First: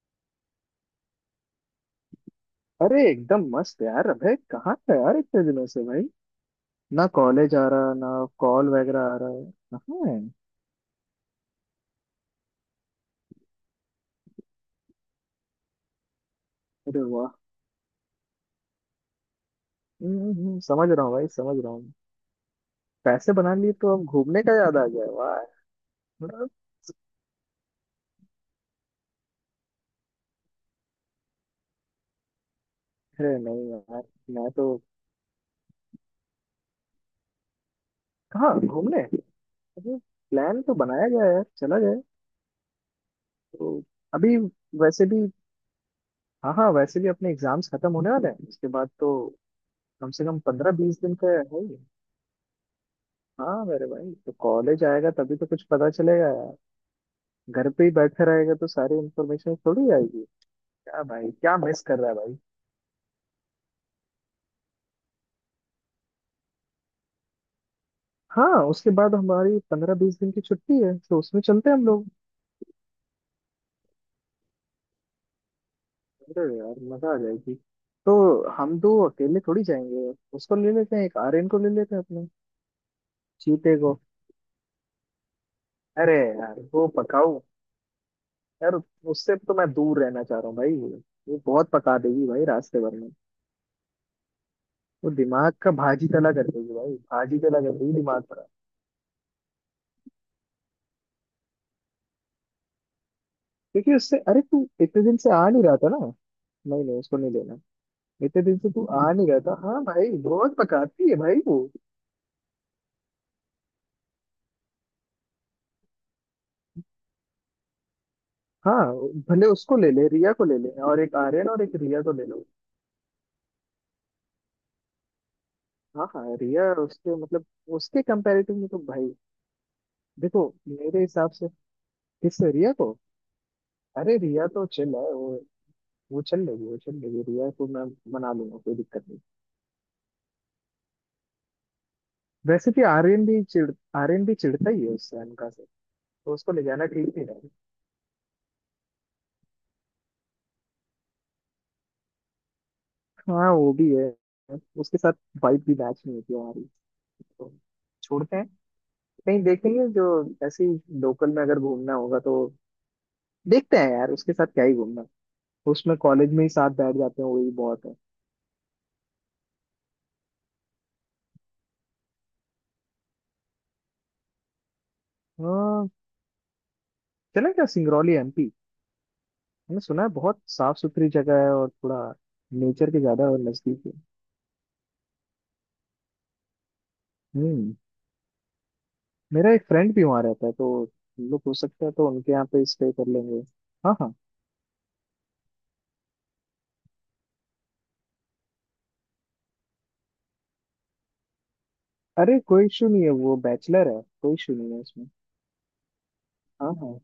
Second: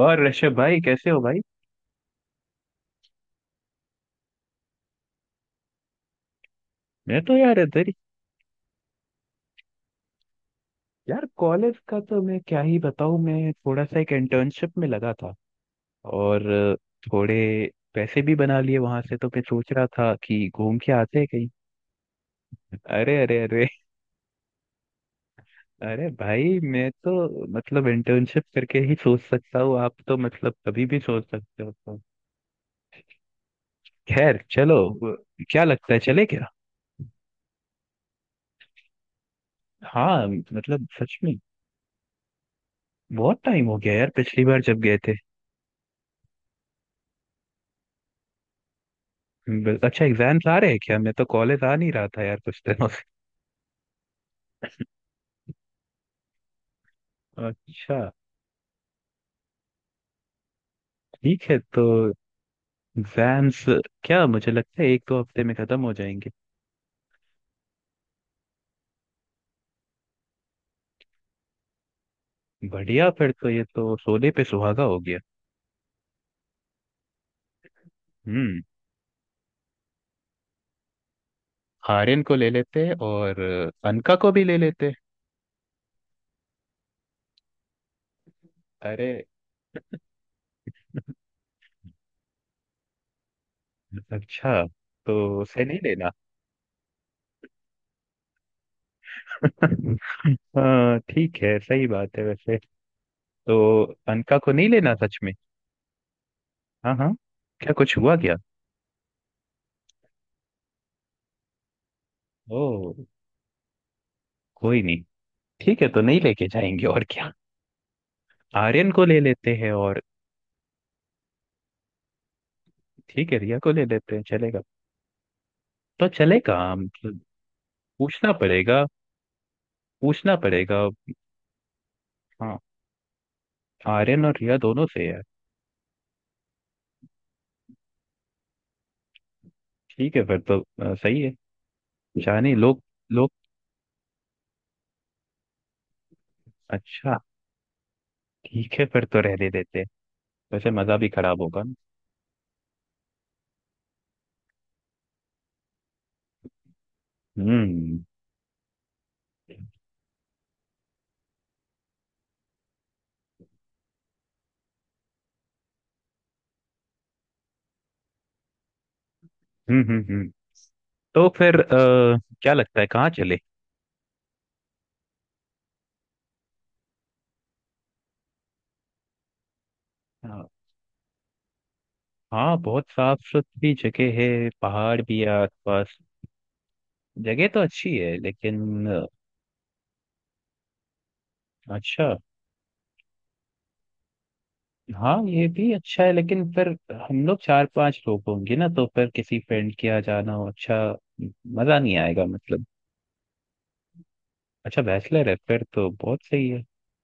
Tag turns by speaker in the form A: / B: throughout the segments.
A: और ऋषभ भाई कैसे हो भाई।
B: अरे एकदम मस्त यार। अबे कहाँ था यार इतने दिनों से भाई? ना
A: मैं तो
B: कॉलेज
A: यार
B: आ
A: इधर ही।
B: रहा, ना कॉल वगैरह आ रहा है। कहाँ है?
A: यार कॉलेज का तो मैं क्या ही बताऊं, मैं थोड़ा सा एक इंटर्नशिप में लगा था और
B: अरे वाह।
A: थोड़े पैसे भी बना लिए वहां से, तो मैं सोच रहा था कि घूम
B: समझ
A: के
B: रहा हूँ
A: आते हैं
B: भाई,
A: कहीं।
B: समझ रहा हूँ।
A: अरे
B: पैसे
A: अरे
B: बना
A: अरे।
B: लिए तो अब घूमने का याद आ गया, वाह।
A: अरे
B: मतलब,
A: भाई मैं तो मतलब इंटर्नशिप करके ही सोच सकता हूँ, आप तो मतलब कभी भी सोच सकते हो तो।
B: अरे नहीं यार,
A: खैर
B: मैं तो।
A: चलो क्या लगता है, चले क्या?
B: कहाँ घूमने? अरे,
A: हाँ
B: प्लान तो
A: मतलब
B: बनाया
A: सच
B: गया है
A: में।
B: यार, चला जाए।
A: बहुत टाइम हो
B: तो
A: गया यार,
B: अभी
A: पिछली बार जब गए
B: वैसे
A: थे।
B: भी, हाँ हाँ, वैसे भी अपने एग्जाम्स खत्म होने वाले हैं, उसके बाद तो
A: अच्छा
B: कम से कम
A: एग्जाम्स आ रहे
B: पंद्रह
A: हैं क्या?
B: बीस
A: मैं
B: दिन
A: तो
B: का है
A: कॉलेज आ
B: ही।
A: नहीं रहा था यार कुछ दिनों से।
B: हाँ मेरे भाई तो कॉलेज आएगा तभी तो कुछ पता चलेगा। घर पे ही
A: अच्छा
B: बैठा रहेगा तो सारी इन्फॉर्मेशन थोड़ी आएगी। क्या भाई,
A: ठीक
B: क्या
A: है।
B: मिस
A: तो
B: कर रहा है भाई।
A: एग्जाम्स क्या, मुझे लगता है एक दो हफ्ते में खत्म हो जाएंगे।
B: हाँ उसके बाद हमारी 15-20 दिन की छुट्टी है, तो उसमें चलते हैं हम लोग।
A: बढ़िया, फिर तो ये तो सोने पे सुहागा हो गया।
B: अरे यार मजा आ जाएगी। तो
A: हम्म।
B: हम दो अकेले थोड़ी जाएंगे। उसको ले लेते हैं, एक आर्यन को ले लेते हैं
A: आर्यन
B: अपने
A: को ले लेते, और
B: चीते को।
A: अनका को भी ले लेते।
B: अरे यार वो पकाऊ यार,
A: अरे।
B: उससे तो मैं दूर रहना चाह रहा हूँ भाई। वो बहुत पका देगी भाई रास्ते भर में।
A: अच्छा,
B: वो
A: तो
B: दिमाग
A: उसे
B: का
A: नहीं
B: भाजी
A: लेना।
B: तला कर देगी भाई, भाजी तला कर देगी दिमाग का।
A: हाँ ठीक है, सही बात है वैसे। तो
B: क्योंकि उससे,
A: अनका
B: अरे
A: को
B: तू
A: नहीं लेना
B: इतने दिन
A: सच
B: से
A: में।
B: आ नहीं रहा था ना, नहीं
A: हाँ
B: नहीं
A: हाँ।
B: उसको नहीं लेना।
A: क्या, कुछ हुआ क्या?
B: इतने दिन से तू आ नहीं रहा था, हाँ भाई बहुत पकाती है भाई वो।
A: ओ। कोई नहीं। ठीक है, तो नहीं लेके जाएंगे, और क्या।
B: हाँ
A: आर्यन को ले
B: भले
A: लेते हैं
B: उसको ले
A: और।
B: ले, रिया को ले ले, और एक आर्यन और एक रिया को ले लो।
A: ठीक है, रिया को ले लेते हैं, चलेगा।
B: हाँ
A: तो
B: हाँ
A: चलेगा
B: रिया, उसके
A: मतलब।
B: मतलब उसके
A: पूछना
B: कंपैरेटिव में तो
A: पड़ेगा।
B: भाई।
A: पूछना
B: देखो
A: पड़ेगा।
B: मेरे हिसाब से, किससे?
A: हाँ।
B: रिया को? अरे
A: आर्यन और
B: रिया
A: रिया
B: तो
A: दोनों
B: चिल है
A: से है।
B: वो चल लेगी, वो चल लेगी, रिया को मैं मना लूंगा, कोई दिक्कत नहीं।
A: ठीक है फिर तो सही है। जाने
B: वैसे
A: लोग।
B: भी
A: लोग।
B: आर्यन भी चिढ़ता ही है उससे, अनका से। तो उसको ले जाना ठीक
A: अच्छा,
B: नहीं रहेगा।
A: ठीक है फिर तो रहने देते हैं। वैसे मजा भी खराब होगा ना।
B: हाँ वो भी है उसके साथ। वाइब भी मैच नहीं होती हमारी। तो
A: हम्म।
B: छोड़ते हैं, नहीं देखेंगे, जो ऐसे ही लोकल में अगर घूमना होगा तो। देखते हैं यार, उसके साथ क्या ही घूमना। उसमें कॉलेज में ही साथ बैठ जाते हैं, वही बहुत है।
A: हम्म। हम्म। हम्म। तो फिर क्या लगता है कहाँ चले?
B: हाँ, चलें क्या सिंगरौली एमपी? मैंने सुना है बहुत
A: हाँ।
B: साफ सुथरी जगह है और थोड़ा
A: हाँ, बहुत
B: नेचर के
A: साफ
B: ज्यादा और
A: सुथरी
B: नजदीक है।
A: जगह है, पहाड़ भी है आसपास। जगह तो
B: हम्म,
A: अच्छी है लेकिन
B: मेरा एक फ्रेंड भी वहाँ रहता है, तो हम लोग हो सकता है
A: अच्छा।
B: तो उनके यहाँ पे स्टे कर लेंगे। हाँ हाँ।
A: हाँ ये भी अच्छा है, लेकिन फिर हम लोग चार पांच लोग होंगे ना, तो फिर किसी फ्रेंड के यहाँ जाना हो, अच्छा मजा नहीं आएगा
B: अरे
A: मतलब।
B: कोई इशू नहीं है, वो बैचलर है, कोई इशू नहीं है
A: अच्छा
B: उसमें।
A: बैचलर है, फिर तो बहुत सही है।
B: हाँ हाँ।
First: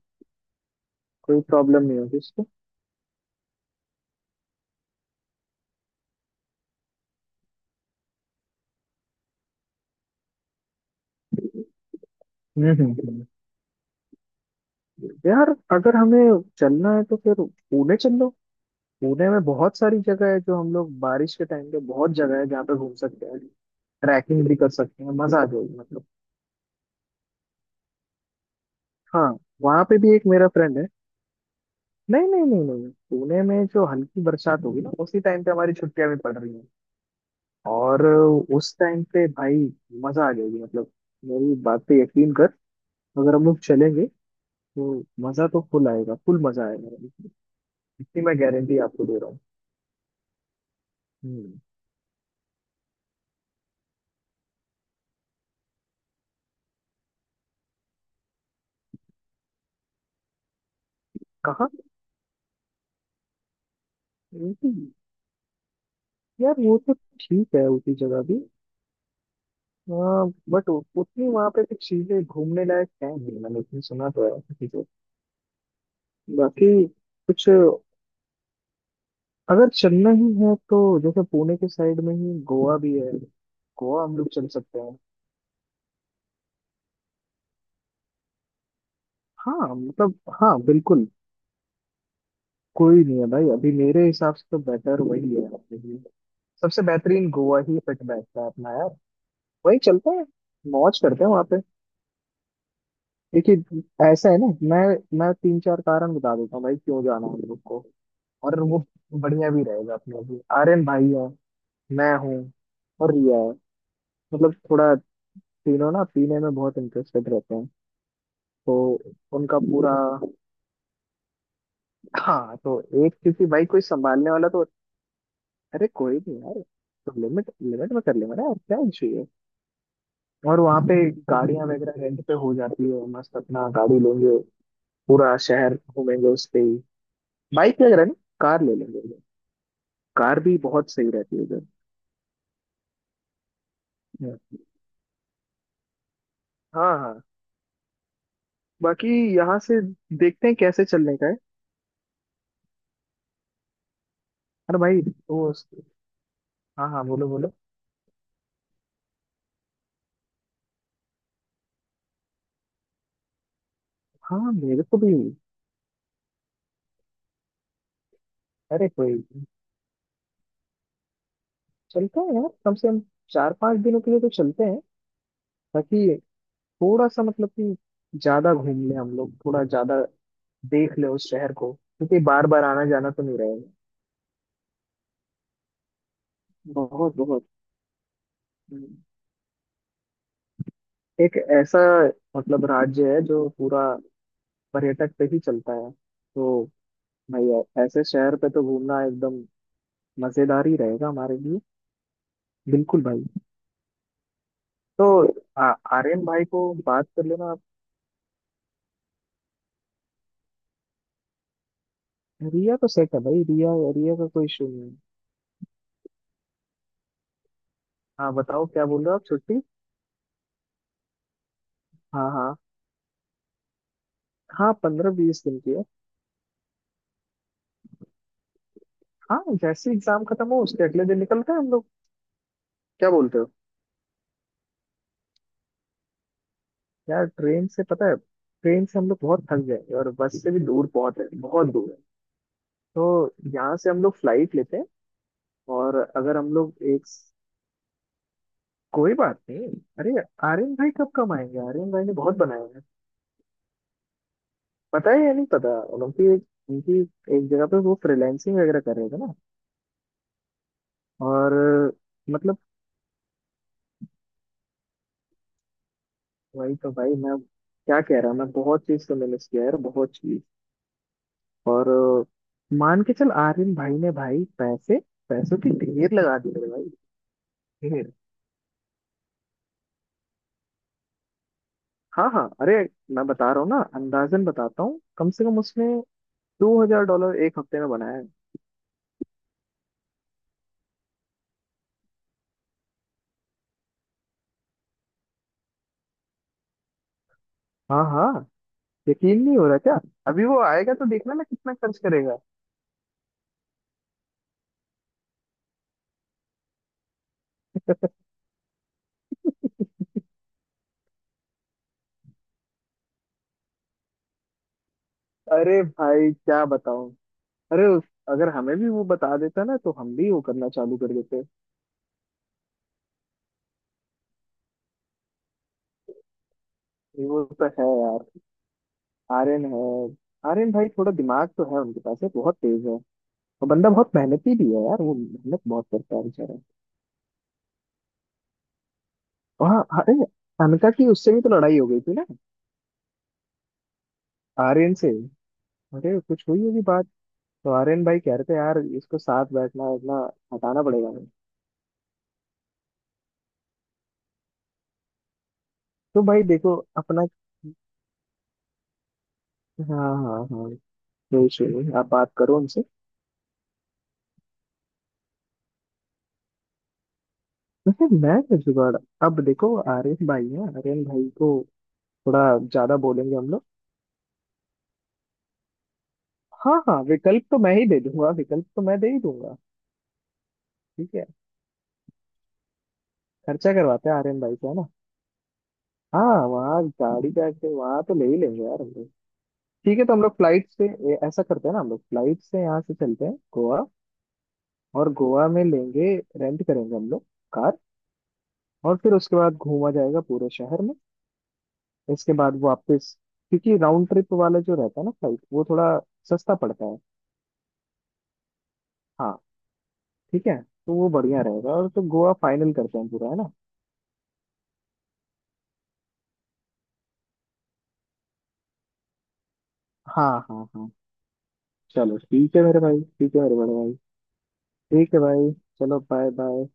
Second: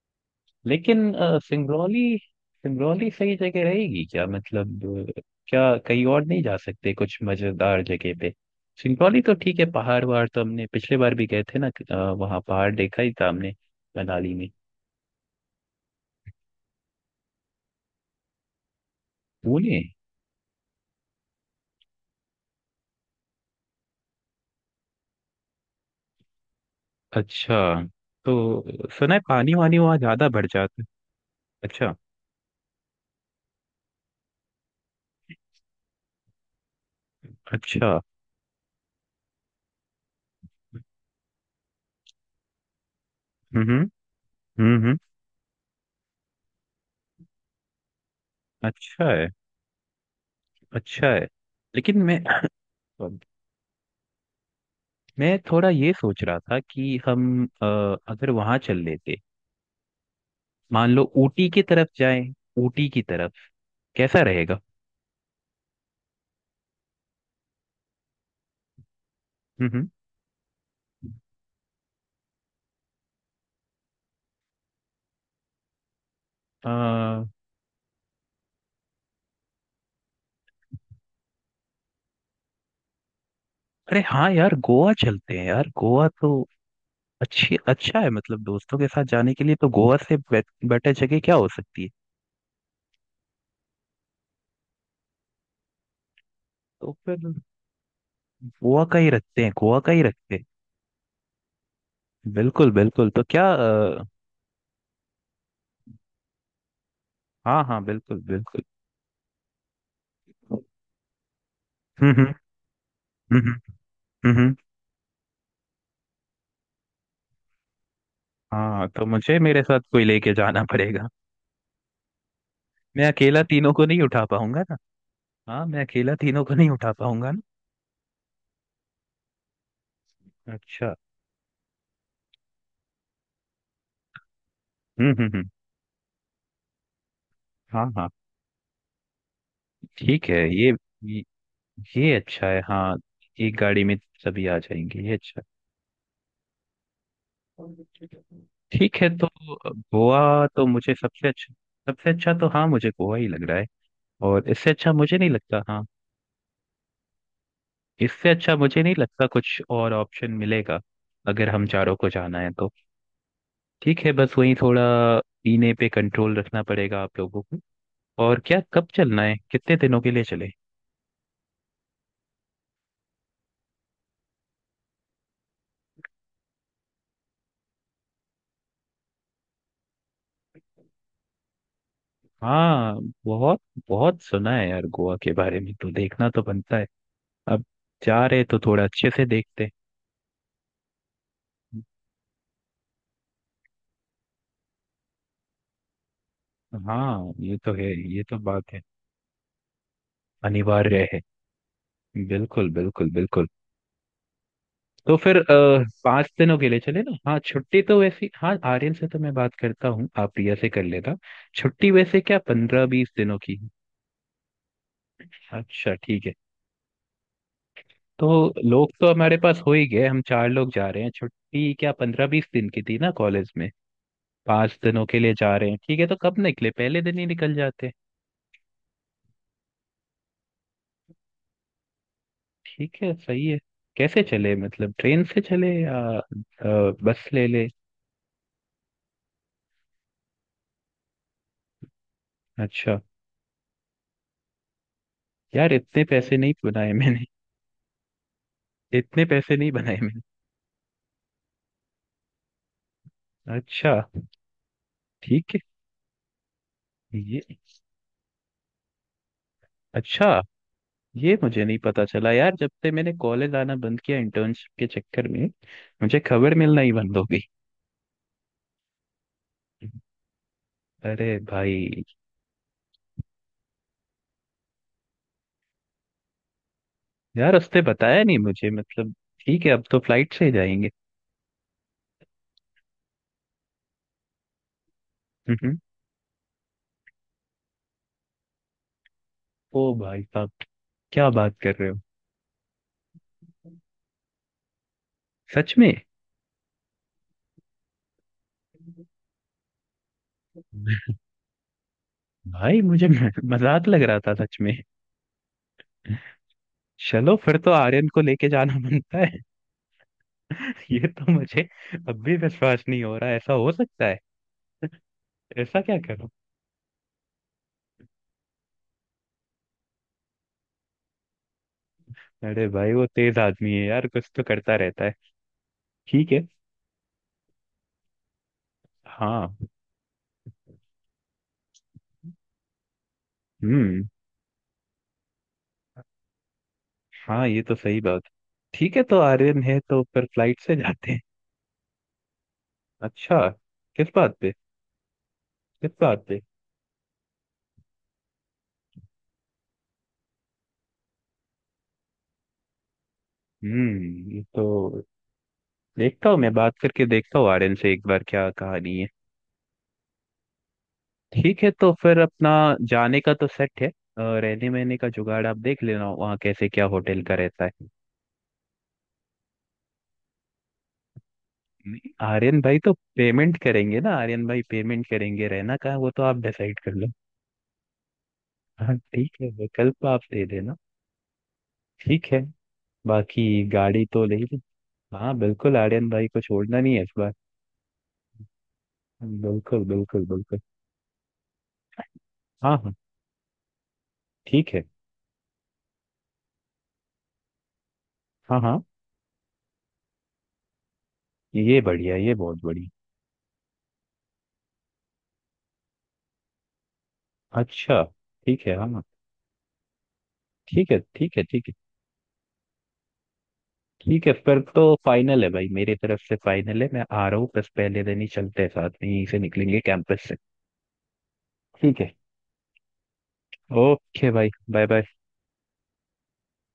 A: लेकिन
B: कोई प्रॉब्लम नहीं होगी
A: सिंगरौली,
B: उसको।
A: सिंगरौली सही जगह रहेगी क्या मतलब? अ, क्या कहीं और नहीं जा सकते, कुछ मजेदार जगह पे? सिंगरौली तो ठीक है, पहाड़ वहाड़ तो हमने पिछले बार भी गए थे ना, वहाँ
B: हम्म
A: पहाड़
B: हम्म,
A: देखा ही
B: हम्म।
A: था हमने मनाली में।
B: यार, अगर हमें चलना है तो फिर पुणे चल लो। पुणे में बहुत
A: पुणे।
B: सारी जगह है, जो हम लोग बारिश के टाइम पे, बहुत जगह है जहाँ पे घूम सकते हैं, ट्रैकिंग भी कर सकते हैं, मजा आ जाएगी मतलब।
A: अच्छा, तो सुना है
B: हाँ,
A: पानी वानी
B: वहाँ
A: वहाँ
B: पे भी एक
A: ज्यादा बढ़
B: मेरा फ्रेंड
A: जाता है।
B: है।
A: अच्छा।
B: नहीं नहीं नहीं नहीं नहीं, पुणे में जो हल्की बरसात होगी ना, उसी टाइम पे हमारी छुट्टियां भी पड़ रही हैं।
A: अच्छा।
B: और उस टाइम पे भाई, मजा आ जाएगी मतलब। मेरी बात पे यकीन कर, अगर हम लोग
A: हम्म।
B: चलेंगे
A: हम्म।
B: तो मजा तो फुल आएगा, फुल मजा आएगा। इतनी मैं गारंटी आपको
A: अच्छा
B: दे
A: है।
B: रहा हूँ।
A: अच्छा है।
B: हम्म,
A: लेकिन मैं थोड़ा ये सोच रहा था कि हम अगर वहां चल लेते, मान लो ऊटी की
B: कहाँ?
A: तरफ जाएं। ऊटी की तरफ। कैसा रहेगा?
B: ऊटी? यार वो तो ठीक है, उसी जगह भी।
A: हम्म। हम्म।
B: हाँ बट उतनी वहां पे कुछ चीजें घूमने लायक है नहीं, मैंने उतनी सुना तो है किसी को। बाकी
A: अ,
B: कुछ, अगर चलना ही है तो जैसे पुणे के साइड में ही गोवा भी है,
A: अरे
B: गोवा हम लोग
A: हाँ
B: चल
A: यार
B: सकते
A: गोवा
B: हैं।
A: चलते हैं यार, गोवा तो अच्छी, अच्छा है मतलब, दोस्तों के साथ जाने के लिए तो
B: हाँ
A: गोवा से
B: मतलब, हाँ
A: बेटर
B: बिल्कुल।
A: जगह क्या हो सकती है।
B: कोई नहीं है भाई, अभी मेरे हिसाब से तो बेटर वही है अपने लिए, सबसे
A: तो फिर
B: बेहतरीन गोवा ही फिट बैठता है अपना
A: गोवा
B: यार।
A: का ही रखते हैं,
B: वही
A: गोवा का ही
B: चलता है,
A: रखते हैं।
B: मौज करते हैं वहां पे।
A: बिल्कुल बिल्कुल, तो क्या
B: देखिए, ऐसा है ना, मैं मैं 3-4 कारण बता देता हूँ भाई क्यों जाना है हम लोग
A: हाँ
B: को।
A: हाँ बिल्कुल
B: और
A: बिल्कुल।
B: वो बढ़िया भी रहेगा अपने लिए। आर्यन भाई है,
A: हम्म।
B: मैं
A: हम्म।
B: हूँ, और रिया
A: हम्म।
B: है।
A: हम्म, हम्म।
B: मतलब थोड़ा, तीनों ना पीने में बहुत इंटरेस्टेड रहते हैं, तो
A: हाँ, तो मुझे
B: उनका
A: मेरे साथ
B: पूरा,
A: कोई लेके जाना पड़ेगा।
B: हाँ तो
A: मैं
B: एक,
A: अकेला
B: क्योंकि भाई
A: तीनों
B: कोई
A: को नहीं उठा
B: संभालने वाला
A: पाऊंगा
B: तो।
A: ना। हाँ, मैं
B: अरे
A: अकेला
B: कोई नहीं
A: तीनों को
B: यार,
A: नहीं उठा
B: तो
A: पाऊंगा ना।
B: लिमिट लिमिट में कर लेंगे ना यार, क्या इशू है। और वहाँ
A: अच्छा।
B: पे गाड़ियाँ वगैरह रेंट पे हो जाती है, मस्त अपना गाड़ी लेंगे,
A: हम्म। हम्म।
B: पूरा
A: हम्म।
B: शहर घूमेंगे उस पे ही। बाइक
A: हाँ
B: वगैरह
A: हाँ।
B: नहीं, कार ले लेंगे उधर।
A: ठीक है
B: कार भी बहुत सही
A: ये,
B: रहती है
A: ये अच्छा है हाँ। एक गाड़ी में
B: उधर।
A: सभी आ जाएंगे, ये अच्छा
B: हाँ हाँ।
A: है। ठीक है
B: बाकी
A: तो
B: यहाँ से
A: गोवा
B: देखते हैं
A: तो
B: कैसे
A: मुझे
B: चलने का
A: सबसे
B: है।
A: अच्छा, सबसे अच्छा तो हाँ, मुझे गोवा ही लग रहा है। और इससे
B: अरे
A: अच्छा
B: भाई
A: मुझे नहीं
B: वो,
A: लगता हाँ।
B: हाँ हाँ, बोलो बोलो।
A: इससे अच्छा मुझे नहीं लगता, कुछ और ऑप्शन मिलेगा अगर हम चारों को जाना है तो। ठीक है, बस
B: हाँ
A: वही थोड़ा
B: मेरे को भी।
A: पीने पे कंट्रोल रखना पड़ेगा आप लोगों को। और क्या, कब
B: अरे
A: चलना
B: कोई,
A: है, कितने दिनों के लिए चले?
B: चलते हैं यार, कम से कम 4-5 दिनों के लिए तो चलते हैं, ताकि थोड़ा सा मतलब कि ज्यादा घूम ले हम लोग, थोड़ा ज्यादा देख ले उस शहर को, क्योंकि बार बार आना
A: हाँ।
B: जाना तो नहीं
A: बहुत,
B: रहेगा।
A: बहुत सुना है यार गोवा के बारे में, तो देखना तो बनता है।
B: बहुत बहुत।
A: अब जा रहे तो थोड़ा
B: हम्म।
A: अच्छे से देखते
B: एक ऐसा
A: हैं।
B: मतलब राज्य है जो पूरा पर्यटक पे ही चलता है, तो
A: हाँ ये तो
B: भाई
A: है।
B: ऐसे
A: ये
B: शहर
A: तो
B: पे तो
A: बात है।
B: घूमना एकदम मजेदार ही
A: अनिवार्य
B: रहेगा
A: है।
B: हमारे लिए।
A: बिल्कुल
B: बिल्कुल
A: बिल्कुल
B: भाई।
A: बिल्कुल।
B: तो
A: तो फिर
B: आ, आर्यन
A: पाँच
B: भाई
A: दिनों के
B: को
A: लिए चले
B: बात
A: ना?
B: कर
A: हाँ
B: लेना आप।
A: छुट्टी तो वैसी, हाँ आर्यन से तो मैं बात करता हूँ, आप प्रिया से कर लेना। छुट्टी वैसे क्या
B: रिया
A: पंद्रह
B: तो
A: बीस
B: सेट है
A: दिनों
B: भाई,
A: की है।
B: रिया, रिया का कोई इशू नहीं है।
A: अच्छा ठीक है। तो
B: हाँ बताओ क्या
A: लोग
B: बोल
A: तो
B: रहे हो आप,
A: हमारे पास
B: छुट्टी?
A: हो ही गए, हम चार लोग जा रहे हैं, छुट्टी क्या पंद्रह
B: हाँ
A: बीस
B: हाँ
A: दिन की थी ना कॉलेज में।
B: हाँ,
A: पांच दिनों
B: पंद्रह
A: के लिए
B: बीस
A: जा
B: दिन
A: रहे
B: की
A: हैं,
B: है।
A: ठीक है तो कब निकले, पहले दिन ही निकल जाते।
B: हाँ जैसे एग्जाम खत्म हो उसके अगले दिन निकलते हैं हम लोग,
A: ठीक
B: क्या
A: है
B: बोलते
A: सही
B: हो?
A: है। कैसे चले मतलब, ट्रेन से चले या
B: यार
A: बस ले ले?
B: ट्रेन से, पता है ट्रेन से हम लोग बहुत थक जाएंगे, और बस से भी, दूर बहुत है, बहुत दूर है।
A: अच्छा।
B: तो यहाँ से हम लोग फ्लाइट लेते हैं।
A: यार
B: और
A: इतने पैसे
B: अगर हम
A: नहीं
B: लोग
A: बनाए
B: एक,
A: मैंने।
B: कोई
A: इतने
B: बात
A: पैसे
B: नहीं।
A: नहीं बनाए
B: अरे
A: मैंने।
B: आर्यन भाई, कब कब आएंगे, आर्यन भाई ने बहुत बनाया,
A: अच्छा
B: पता है या नहीं
A: ठीक है।
B: पता? उनकी एक उनकी
A: ये
B: एक जगह पे वो फ्रीलैंसिंग वगैरह कर रहे थे ना।
A: अच्छा। ये
B: और
A: मुझे नहीं पता चला यार,
B: मतलब
A: जब से मैंने कॉलेज आना बंद किया इंटर्नशिप के चक्कर में। मुझे खबर
B: वही
A: मिलना
B: तो
A: ही
B: भाई,
A: बंद हो
B: मैं
A: गई।
B: क्या कह रहा हूँ, मैं बहुत चीज तो मिस किया यार, बहुत चीज।
A: अरे
B: और
A: भाई।
B: मान के चल, आर्यन भाई ने भाई पैसे, पैसों की ढेर लगा दी मेरे भाई,
A: यार रास्ते
B: ढेर।
A: बताया नहीं मुझे, मतलब। ठीक है, अब तो फ्लाइट से ही जाएंगे।
B: हाँ हाँ, अरे मैं बता रहा हूँ ना, अंदाजन बताता हूँ, कम से कम
A: हम्म।
B: उसने $2,000 एक हफ्ते में बनाया है।
A: ओ भाई साहब, क्या बात कर रहे हो सच में?
B: हाँ हाँ। यकीन नहीं हो रहा क्या? अभी वो आएगा तो देखना मैं कितना खर्च करेगा।
A: भाई मुझे मजाक लग रहा था सच में। चलो फिर तो आर्यन को लेके जाना बनता है। ये तो मुझे अब भी विश्वास नहीं हो रहा ऐसा हो सकता है। ऐसा
B: अरे
A: क्या करो।
B: भाई क्या बताऊं, अरे उस- अगर हमें भी वो बता देता ना, तो हम भी वो करना चालू कर देते।
A: अरे भाई वो तेज आदमी है यार, कुछ तो करता रहता है। ठीक है।
B: ये वो तो है।
A: हाँ।
B: आर्यन है, आर्यन भाई थोड़ा दिमाग तो है उनके पास है, बहुत तेज है, और बंदा
A: हम्म।
B: बहुत मेहनती भी है यार, वो मेहनत बहुत करता है बेचारा।
A: हाँ ये तो सही बात। ठीक है, तो आर्यन
B: और
A: है
B: हाँ
A: तो
B: अरे,
A: फिर फ्लाइट से
B: अनका की
A: जाते हैं।
B: उससे भी तो लड़ाई हो गई थी ना,
A: अच्छा। किस बात पे?
B: आर्यन से।
A: इस
B: अरे
A: बात पे।
B: कुछ हुई होगी बात, तो आर्यन भाई कह रहे थे यार, इसको साथ बैठना उठना हटाना पड़ेगा।
A: हम्म, ये तो।
B: तो
A: देखता हूँ,
B: भाई
A: मैं
B: देखो
A: बात करके
B: अपना,
A: देखता हूँ आर्यन से एक बार, क्या कहानी है।
B: हाँ हाँ हाँ, कोई
A: ठीक
B: इशू
A: है
B: नहीं,
A: तो
B: आप
A: फिर
B: बात
A: अपना
B: करो उनसे।
A: जाने का तो सेट है रहने वहने का जुगाड़ आप देख लेना, वहाँ कैसे क्या होटल का रहता है।
B: वैसे मैं क्या जुगाड़, अब देखो आर्यन भाई है, आर्यन भाई को
A: नहीं,
B: थोड़ा
A: आर्यन भाई तो
B: ज्यादा बोलेंगे हम
A: पेमेंट
B: लोग।
A: करेंगे ना, आर्यन भाई पेमेंट करेंगे, रहना कहाँ वो तो आप
B: हाँ
A: डिसाइड कर
B: हाँ,
A: लो।
B: विकल्प तो मैं ही दे दूंगा, विकल्प तो
A: हाँ
B: मैं दे ही
A: ठीक है,
B: दूंगा।
A: विकल्प आप दे देना।
B: ठीक है।
A: ठीक है। बाकी
B: खर्चा
A: गाड़ी
B: करवाते हैं
A: तो ले
B: आर्यन भाई
A: ली।
B: से, है ना।
A: हाँ बिल्कुल, आर्यन भाई
B: हाँ
A: को छोड़ना
B: वहाँ
A: नहीं है इस
B: गाड़ी
A: बार।
B: का के वहाँ तो ले ही लेंगे यार हम लोग।
A: बिल्कुल
B: ठीक है तो हम
A: बिल्कुल
B: लोग
A: बिल्कुल।
B: फ्लाइट से ऐसा करते हैं ना, हम लोग फ्लाइट से
A: हाँ
B: यहाँ से
A: हाँ।
B: चलते हैं गोवा।
A: ठीक है।
B: और गोवा में लेंगे, रेंट करेंगे हम लोग, कार।
A: हाँ हाँ।
B: और फिर उसके बाद घूमा जाएगा पूरे शहर में।
A: ये बढ़िया,
B: इसके
A: ये
B: बाद
A: बहुत बढ़िया।
B: वापस, क्योंकि राउंड ट्रिप वाला जो रहता है ना फ्लाइट, वो थोड़ा सस्ता पड़ता है।
A: अच्छा। ठीक है हाँ।
B: हाँ ठीक है,
A: ठीक
B: तो
A: है
B: वो
A: ठीक
B: बढ़िया
A: है ठीक
B: रहेगा,
A: है।
B: और तो गोवा फाइनल करते हैं पूरा, है ना?
A: ठीक है फिर तो फाइनल है भाई, मेरी तरफ से फाइनल है, मैं आ रहा हूँ, बस पहले दिन ही चलते हैं साथ में, यहीं से निकलेंगे कैंपस
B: हाँ
A: से।
B: हाँ हाँ।
A: ठीक है।
B: चलो ठीक है मेरे भाई, ठीक है मेरे बड़े भाई।
A: ओके भाई, बाय बाय।
B: ठीक है भाई, चलो बाय बाय।